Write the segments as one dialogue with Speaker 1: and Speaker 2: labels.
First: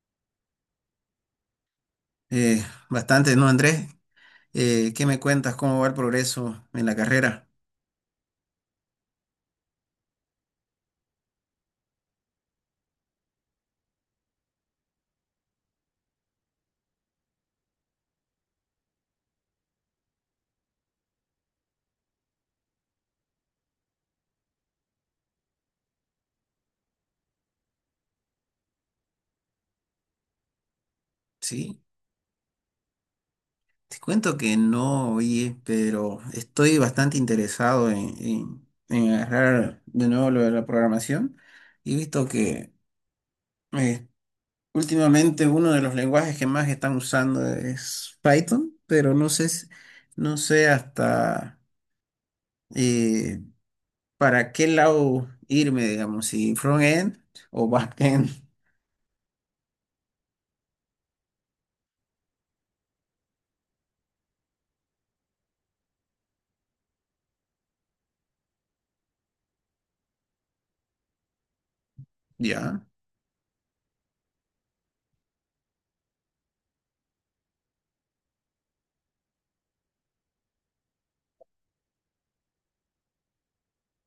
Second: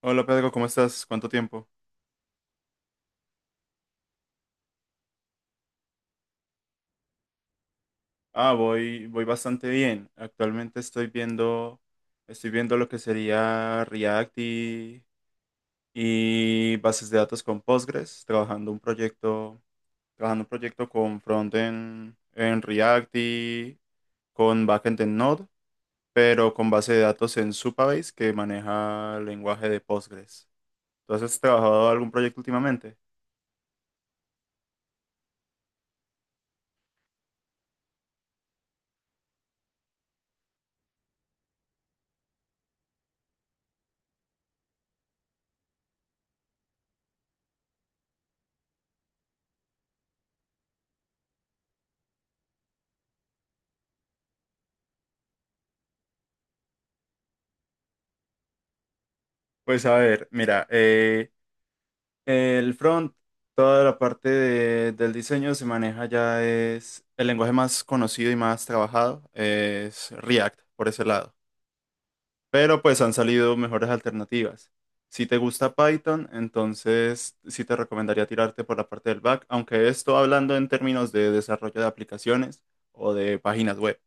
Speaker 1: Hola Pedro, ¿cómo estás? ¿Cuánto tiempo?
Speaker 2: Eh, Bastante, ¿no, Andrés? ¿Qué me cuentas? ¿Cómo va el progreso en la carrera?
Speaker 1: Ah, voy bastante bien. Estoy viendo lo que sería React y bases de datos con Postgres, trabajando un proyecto con frontend en React y con backend en Node, pero con base de datos en Supabase que maneja el lenguaje de Postgres. Entonces, ¿has
Speaker 2: Sí,
Speaker 1: trabajado algún proyecto últimamente?
Speaker 2: te cuento que no, oye, pero estoy bastante interesado en agarrar de nuevo lo de la programación y he visto que eh, últimamente uno de los lenguajes que más están usando es Python, pero no sé, no sé hasta eh, para qué lado irme, digamos, si front-end o back-end.
Speaker 1: Pues a ver, mira, el front, toda la del diseño se maneja, ya es el lenguaje más conocido y más trabajado, es React por ese lado. Pero
Speaker 2: ¿Ya?
Speaker 1: pues han salido mejores alternativas. Si te gusta Python, entonces sí te recomendaría tirarte por la parte del back, aunque esto hablando en términos de desarrollo de aplicaciones o de páginas web.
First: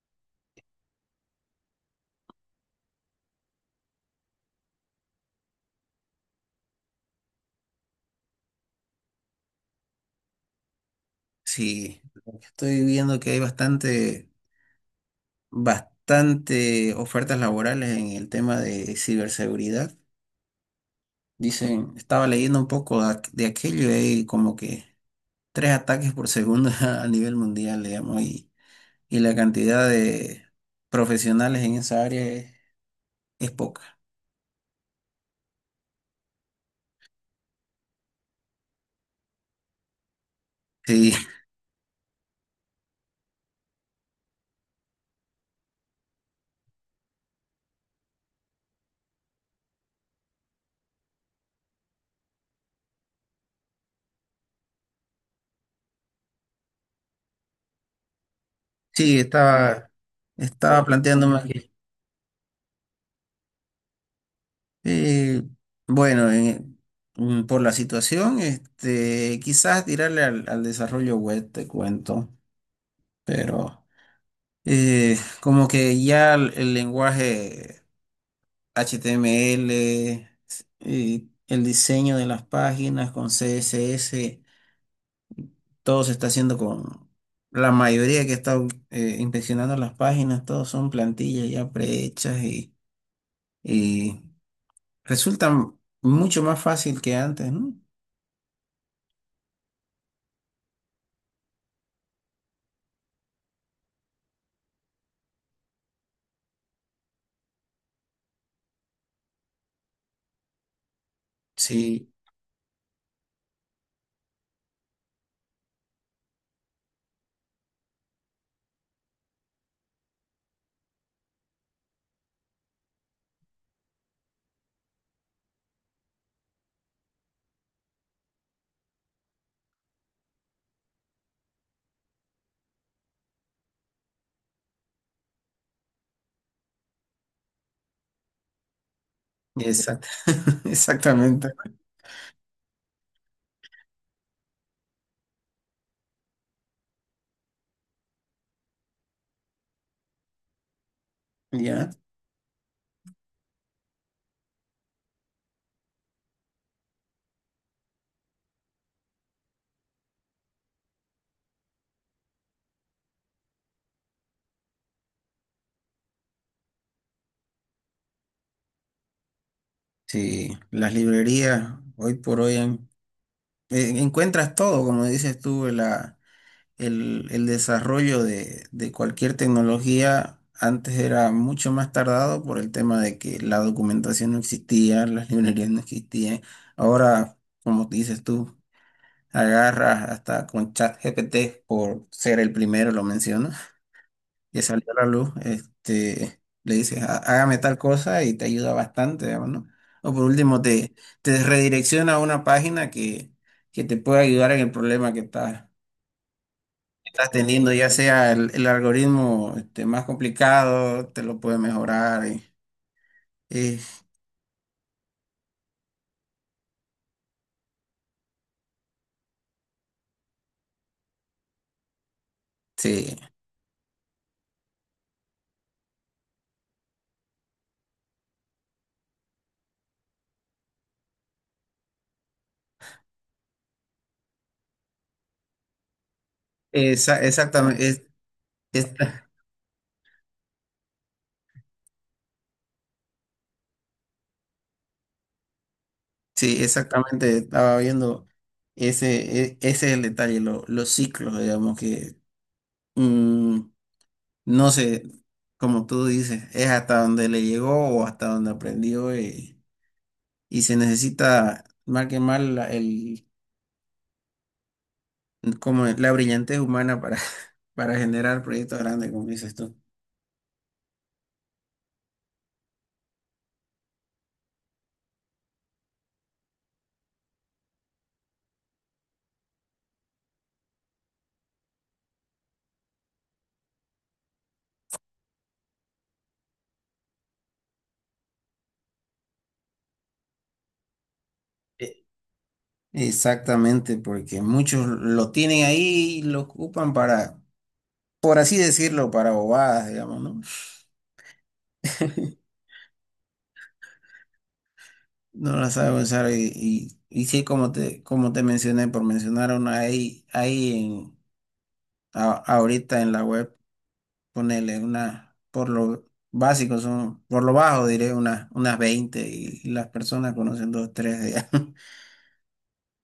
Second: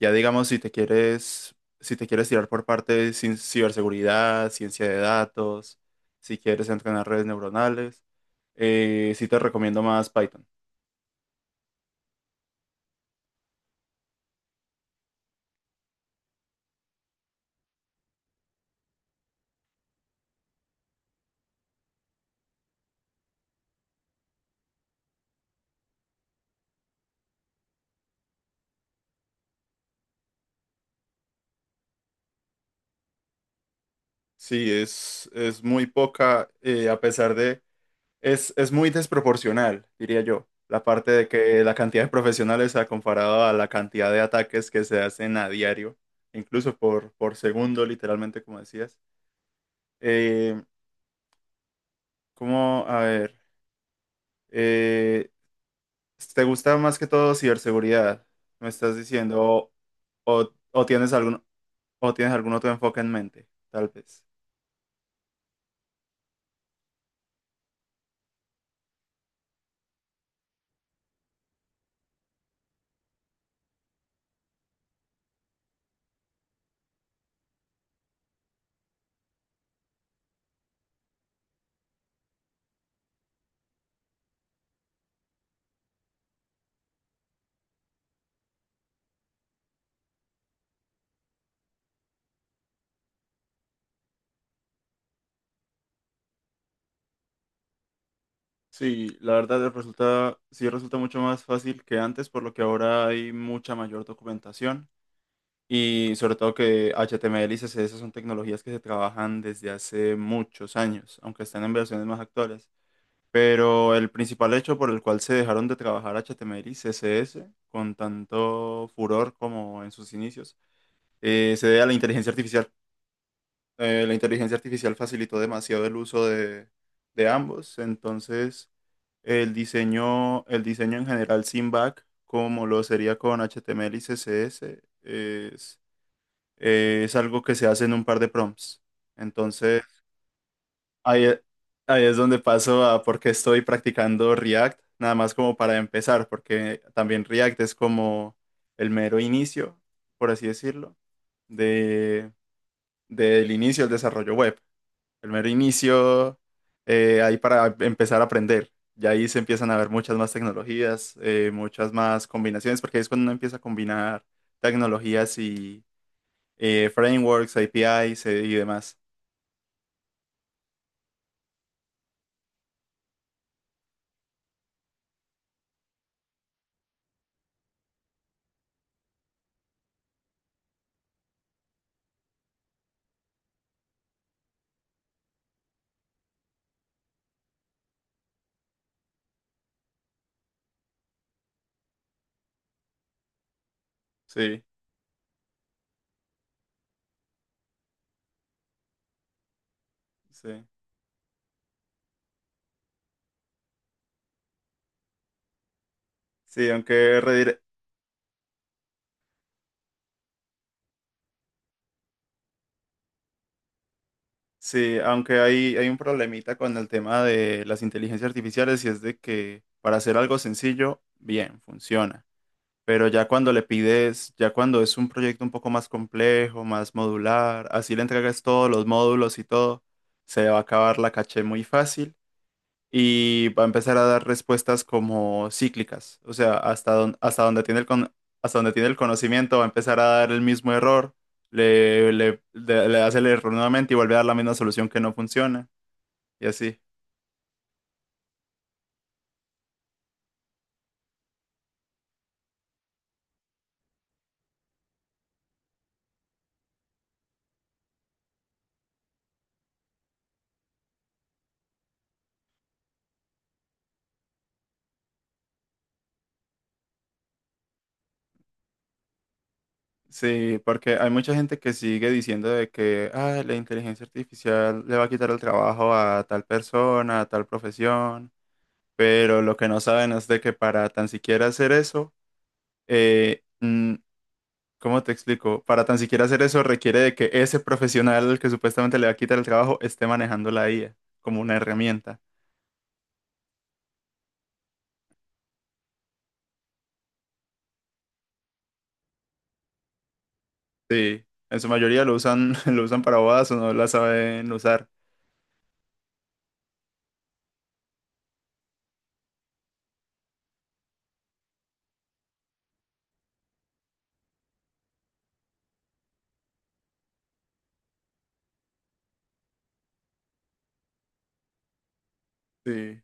Speaker 1: Ya digamos, si te quieres tirar por parte de ciberseguridad, ciencia de datos, si quieres entrenar redes neuronales, sí te recomiendo más Python.
Speaker 2: Sí. Estoy viendo que hay bastante ofertas laborales en el tema de ciberseguridad. Dicen, estaba leyendo un poco de aquello y hay como que tres ataques por segundo a nivel mundial, digamos, y la cantidad de profesionales en esa área es poca.
Speaker 1: Sí, es muy poca, a pesar de, es muy desproporcional, diría yo, la parte
Speaker 2: Sí,
Speaker 1: de que la cantidad de profesionales ha comparado a la cantidad de ataques que se hacen a diario, incluso por segundo, literalmente, como decías. Eh, ¿Cómo? A ver. eh, ¿Te gusta más que todo ciberseguridad? ¿Me estás
Speaker 2: sí,
Speaker 1: diciendo?
Speaker 2: estaba
Speaker 1: O- ¿Tienes
Speaker 2: planteándome
Speaker 1: algún,
Speaker 2: que,
Speaker 1: o tienes algún otro enfoque en mente? Tal vez.
Speaker 2: eh, bueno, mm, por la situación, este, quizás tirarle al desarrollo web, te cuento. Pero como que ya el lenguaje HTML y el diseño de las páginas con CSS, todo se está haciendo con la mayoría que está inspeccionando las páginas, todos son plantillas ya prehechas y resultan mucho más fácil que antes, ¿no?
Speaker 1: Sí, la verdad resulta, sí resulta mucho más fácil que antes, por lo que ahora hay mucha mayor documentación y sobre todo que HTML y CSS son tecnologías que se trabajan desde hace muchos años, aunque están en versiones
Speaker 2: Sí,
Speaker 1: más actuales. Pero el principal hecho por el cual se dejaron de trabajar HTML y CSS con tanto furor como en sus inicios se debe a la inteligencia artificial. La inteligencia artificial facilitó demasiado el uso de ambos, entonces el diseño en general sin back, como lo sería con HTML y CSS, es, es algo que se hace en un par de prompts. Entonces
Speaker 2: exact-
Speaker 1: ahí, e,
Speaker 2: exactamente.
Speaker 1: ahí es donde paso a por qué estoy practicando React, nada más como para empezar, porque también React es como el mero inicio, por así decirlo,
Speaker 2: Ya,
Speaker 1: del inicio del desarrollo web. El mero inicio, ahí para empezar a aprender. Y ahí se empiezan a ver muchas más tecnologías, muchas más combinaciones, porque ahí es cuando uno empieza a combinar tecnologías y frameworks, APIs y demás.
Speaker 2: sí, las librerías hoy por hoy han encuentras todo, como dices tú, el desarrollo de cualquier tecnología antes era mucho más tardado por el tema de que la documentación no existía, las librerías no existían. Ahora, como dices tú, agarras hasta con ChatGPT por ser el primero, lo menciono que
Speaker 1: Sí,
Speaker 2: salió a la luz, este, le dices, hágame tal cosa" y te ayuda bastante, digamos, ¿no? O por último,
Speaker 1: sí.
Speaker 2: te redirecciona a una página que te puede ayudar en el problema que
Speaker 1: Sí,
Speaker 2: que estás teniendo, ya sea el algoritmo este, más complicado, te lo puede mejorar. Y-
Speaker 1: sí, aunque hay un problemita con el tema de las inteligencias artificiales y es de que para hacer algo sencillo, bien, funciona. Pero
Speaker 2: sí.
Speaker 1: ya cuando le pides, ya cuando es un proyecto un poco más complejo, más modular, así le entregas todos los módulos y todo, se va a acabar la caché muy fácil y va a empezar a dar respuestas como cíclicas. O sea, hasta donde tiene el
Speaker 2: Exactamente.
Speaker 1: hasta donde tiene
Speaker 2: Es-
Speaker 1: el conocimiento va a empezar a dar el mismo error, le hace el error nuevamente y vuelve a dar la misma solución que no funciona y
Speaker 2: sí,
Speaker 1: así.
Speaker 2: exactamente, estaba viendo ese es el detalle, los ciclos, digamos, que... mm, no sé, como tú dices, es hasta donde le llegó o hasta donde aprendió, y se necesita más que más como la brillantez humana para, para generar proyectos grandes, como dices tú.
Speaker 1: Sí, porque hay mucha gente que sigue diciendo de que "Ah, la inteligencia artificial le va a quitar el trabajo a tal persona, a tal profesión, pero lo que no saben es de que para tan siquiera hacer eso, eh, mm, ¿cómo te explico? Para tan siquiera hacer eso requiere de que ese profesional que supuestamente le va a quitar el trabajo esté manejando la IA como una
Speaker 2: Eh,
Speaker 1: herramienta.
Speaker 2: Exactamente, porque muchos lo tienen ahí y lo ocupan para, por así decirlo, para bobadas, digamos, ¿no?
Speaker 1: Sí, en su mayoría lo usan, lo usan para bodas o no la saben usar.
Speaker 2: No la sabe usar y sí, como te mencioné, por mencionar una ahorita en la web. Ponerle una, por lo básico, son, por lo bajo diré unas 20 y las personas conocen dos, tres de allá.
Speaker 1: Sí.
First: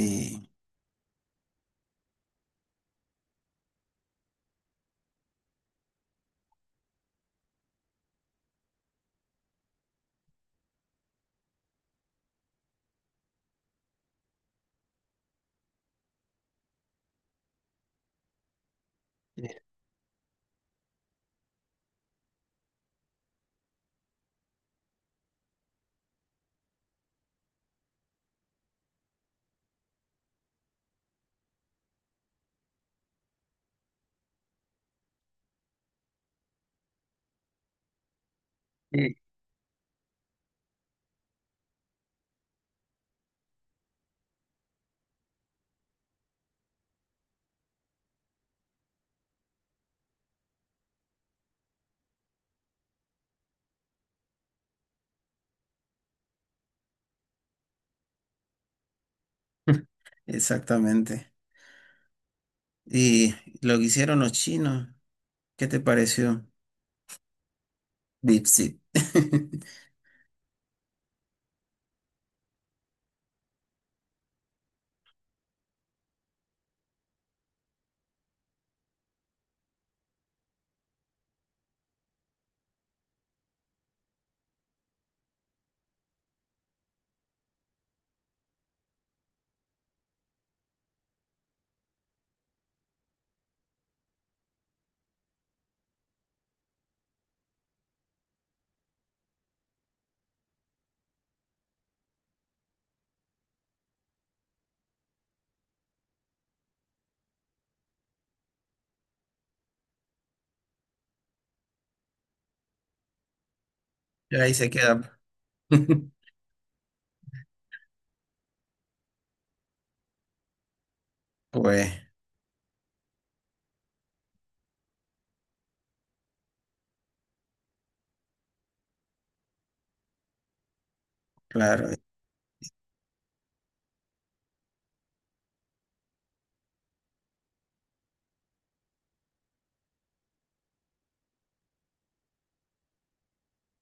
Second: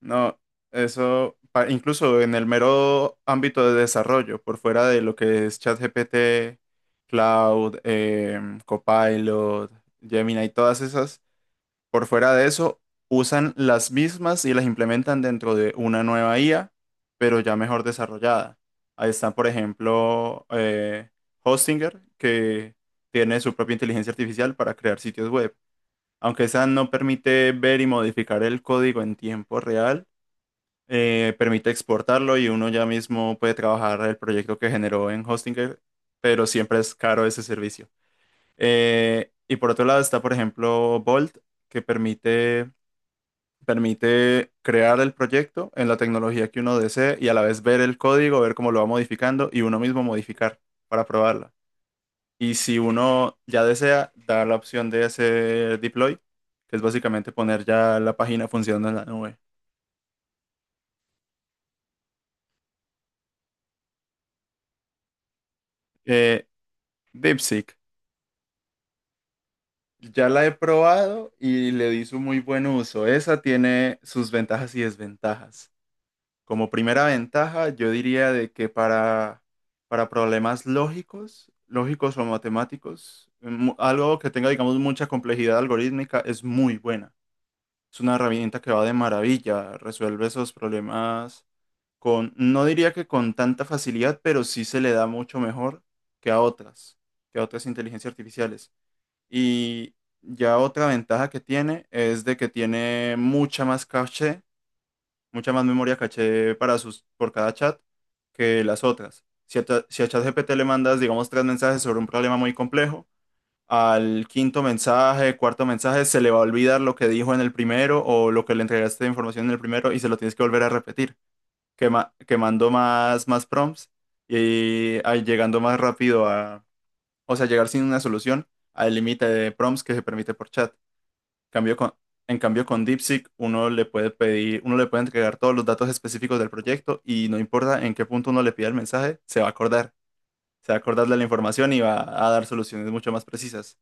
Speaker 1: No, eso, incluso en el mero ámbito de desarrollo, por fuera de lo que es ChatGPT, Cloud, Copilot, Gemini y todas esas, por fuera de eso, usan las mismas y las implementan dentro de una nueva IA, pero ya mejor desarrollada. Ahí están, por ejemplo, Hostinger, que tiene su propia inteligencia artificial para crear sitios web. Aunque esa no permite ver y modificar el código en tiempo real, permite exportarlo y uno ya mismo puede trabajar el proyecto que generó en Hostinger, pero siempre es caro ese servicio.
Speaker 2: sí,
Speaker 1: Y por otro lado está, por ejemplo, Bolt, que permite crear el proyecto en la tecnología que uno desee y a la vez ver el código, ver cómo lo va modificando y uno mismo modificar para probarla. Y si uno ya desea, da la opción de hacer deploy, que es básicamente poner ya la página funcionando en la nube.
Speaker 2: exactamente. Y lo que hicieron los chinos, ¿qué te
Speaker 1: Eh,
Speaker 2: pareció?
Speaker 1: DeepSeek.
Speaker 2: DeepSeek.
Speaker 1: Ya la he probado y le di su muy buen uso. Esa tiene sus ventajas y desventajas. Como primera ventaja, yo diría de que para problemas lógicos, lógicos o matemáticos, algo que tenga, digamos, mucha complejidad algorítmica es muy buena. Es una herramienta que va de maravilla, resuelve esos problemas con, no diría que con tanta facilidad, pero sí se le da mucho mejor que a otras, que a otras inteligencias artificiales. Y ya otra ventaja que tiene es de que tiene mucha más caché, mucha más memoria caché para sus, por cada chat que las otras. Si a ChatGPT le mandas, digamos, tres mensajes sobre un problema muy complejo, al
Speaker 2: Y ahí
Speaker 1: quinto
Speaker 2: se queda.
Speaker 1: mensaje, cuarto mensaje, se le va a olvidar lo que dijo en el primero o lo que le entregaste de información en el primero y se lo tienes que volver a repetir,
Speaker 2: Pues
Speaker 1: quemando más prompts y ah, llegando más rápido a, o sea, llegar sin una solución al límite de prompts que se permite por chat. Cambio
Speaker 2: claro,
Speaker 1: con, en cambio, con DeepSeek uno le puede pedir, uno le puede entregar todos los datos específicos del proyecto y no importa en qué punto uno le pida el mensaje, se va a acordar. Se va a acordar de la información y va a dar soluciones mucho más precisas.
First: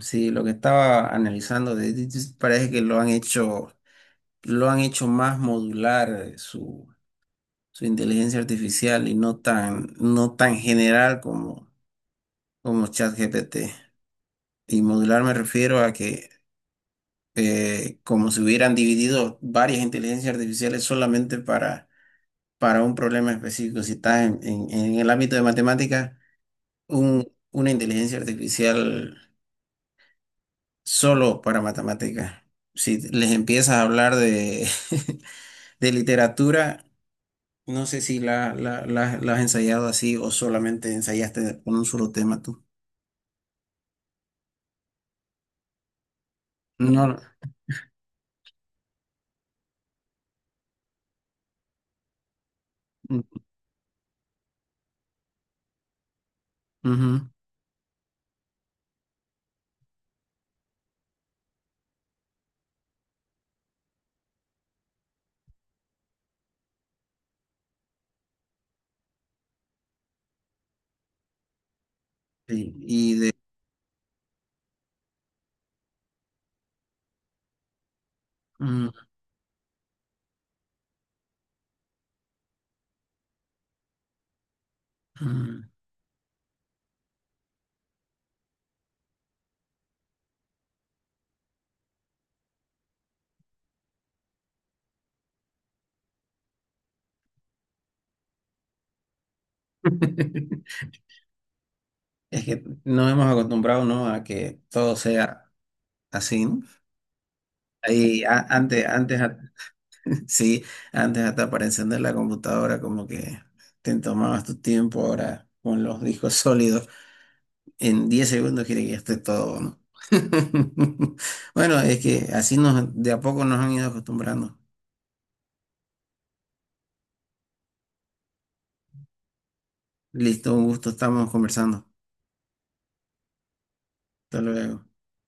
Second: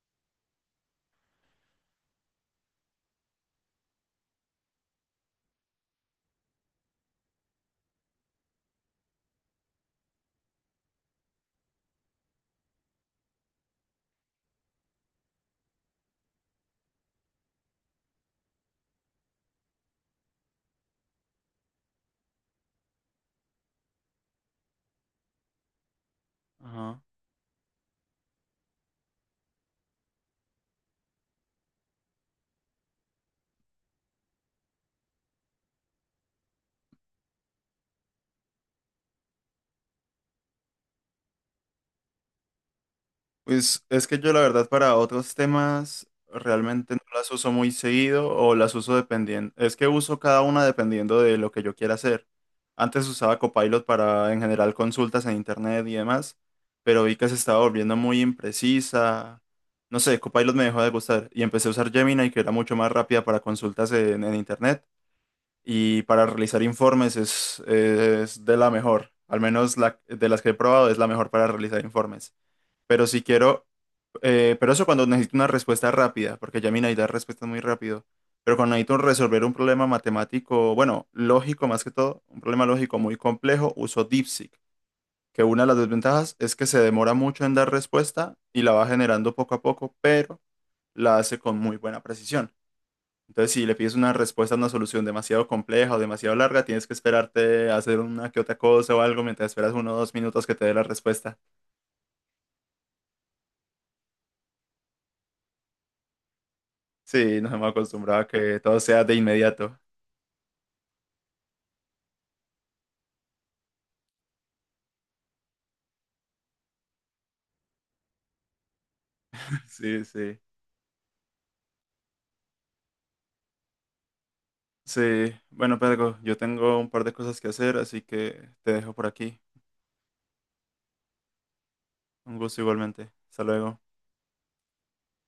Speaker 2: sí, lo que estaba analizando de DeepSeek parece que lo han hecho más modular, su inteligencia artificial y no tan general como como ChatGPT. Y modular me refiero a que como si hubieran dividido varias inteligencias artificiales solamente para un problema específico. Si estás en el ámbito de matemáticas,
Speaker 1: Ajá.
Speaker 2: una inteligencia artificial solo para matemáticas. Si les empiezas a hablar de, de literatura, no sé si la has ensayado así o solamente ensayaste con un solo tema tú.
Speaker 1: Pues es que yo la verdad para otros temas realmente no
Speaker 2: No.
Speaker 1: las uso muy seguido o las uso dependiendo. Es que uso cada una dependiendo de lo que yo quiera hacer. Antes usaba
Speaker 2: Ujú.
Speaker 1: Copilot para en general consultas en internet y demás, pero vi que se estaba volviendo muy imprecisa. No sé, Copilot me dejó de gustar y empecé a usar Gemini que era mucho más rápida para consultas en internet y para realizar informes es de la mejor. Al menos de las que he probado es la mejor para realizar informes.
Speaker 2: Sí,
Speaker 1: Pero
Speaker 2: y
Speaker 1: si
Speaker 2: de...
Speaker 1: quiero pero eso cuando necesito una respuesta rápida, porque ya Gemini da respuestas muy rápido. Pero cuando necesito resolver un problema matemático, bueno, lógico más que todo, un problema lógico muy complejo, uso DeepSeek, que una
Speaker 2: Ujú.
Speaker 1: de las desventajas es que se demora mucho en dar respuesta y la va generando poco a poco, pero la hace con muy buena precisión. Entonces, si le pides una respuesta a una solución demasiado compleja o demasiado larga, tienes que esperarte a hacer una que otra cosa o algo mientras esperas uno o dos minutos que te dé la respuesta.
Speaker 2: Es que nos hemos acostumbrado, ¿no? A que todo sea así, ¿no?
Speaker 1: Sí, nos hemos acostumbrado a que todo sea de
Speaker 2: Antes,
Speaker 1: inmediato.
Speaker 2: sí, antes hasta para encender la computadora como que te tomabas tu tiempo, ahora con los discos sólidos, en 10 segundos quiere que ya esté todo, ¿no?
Speaker 1: Sí, sí.
Speaker 2: Bueno, es que así nos, de a poco nos han ido acostumbrando.
Speaker 1: Sí, bueno, Pedro, yo tengo un par de cosas que hacer, así que te dejo por aquí.
Speaker 2: Listo, un gusto, estamos conversando.
Speaker 1: Un gusto igualmente. Hasta luego.
Speaker 2: Hasta luego.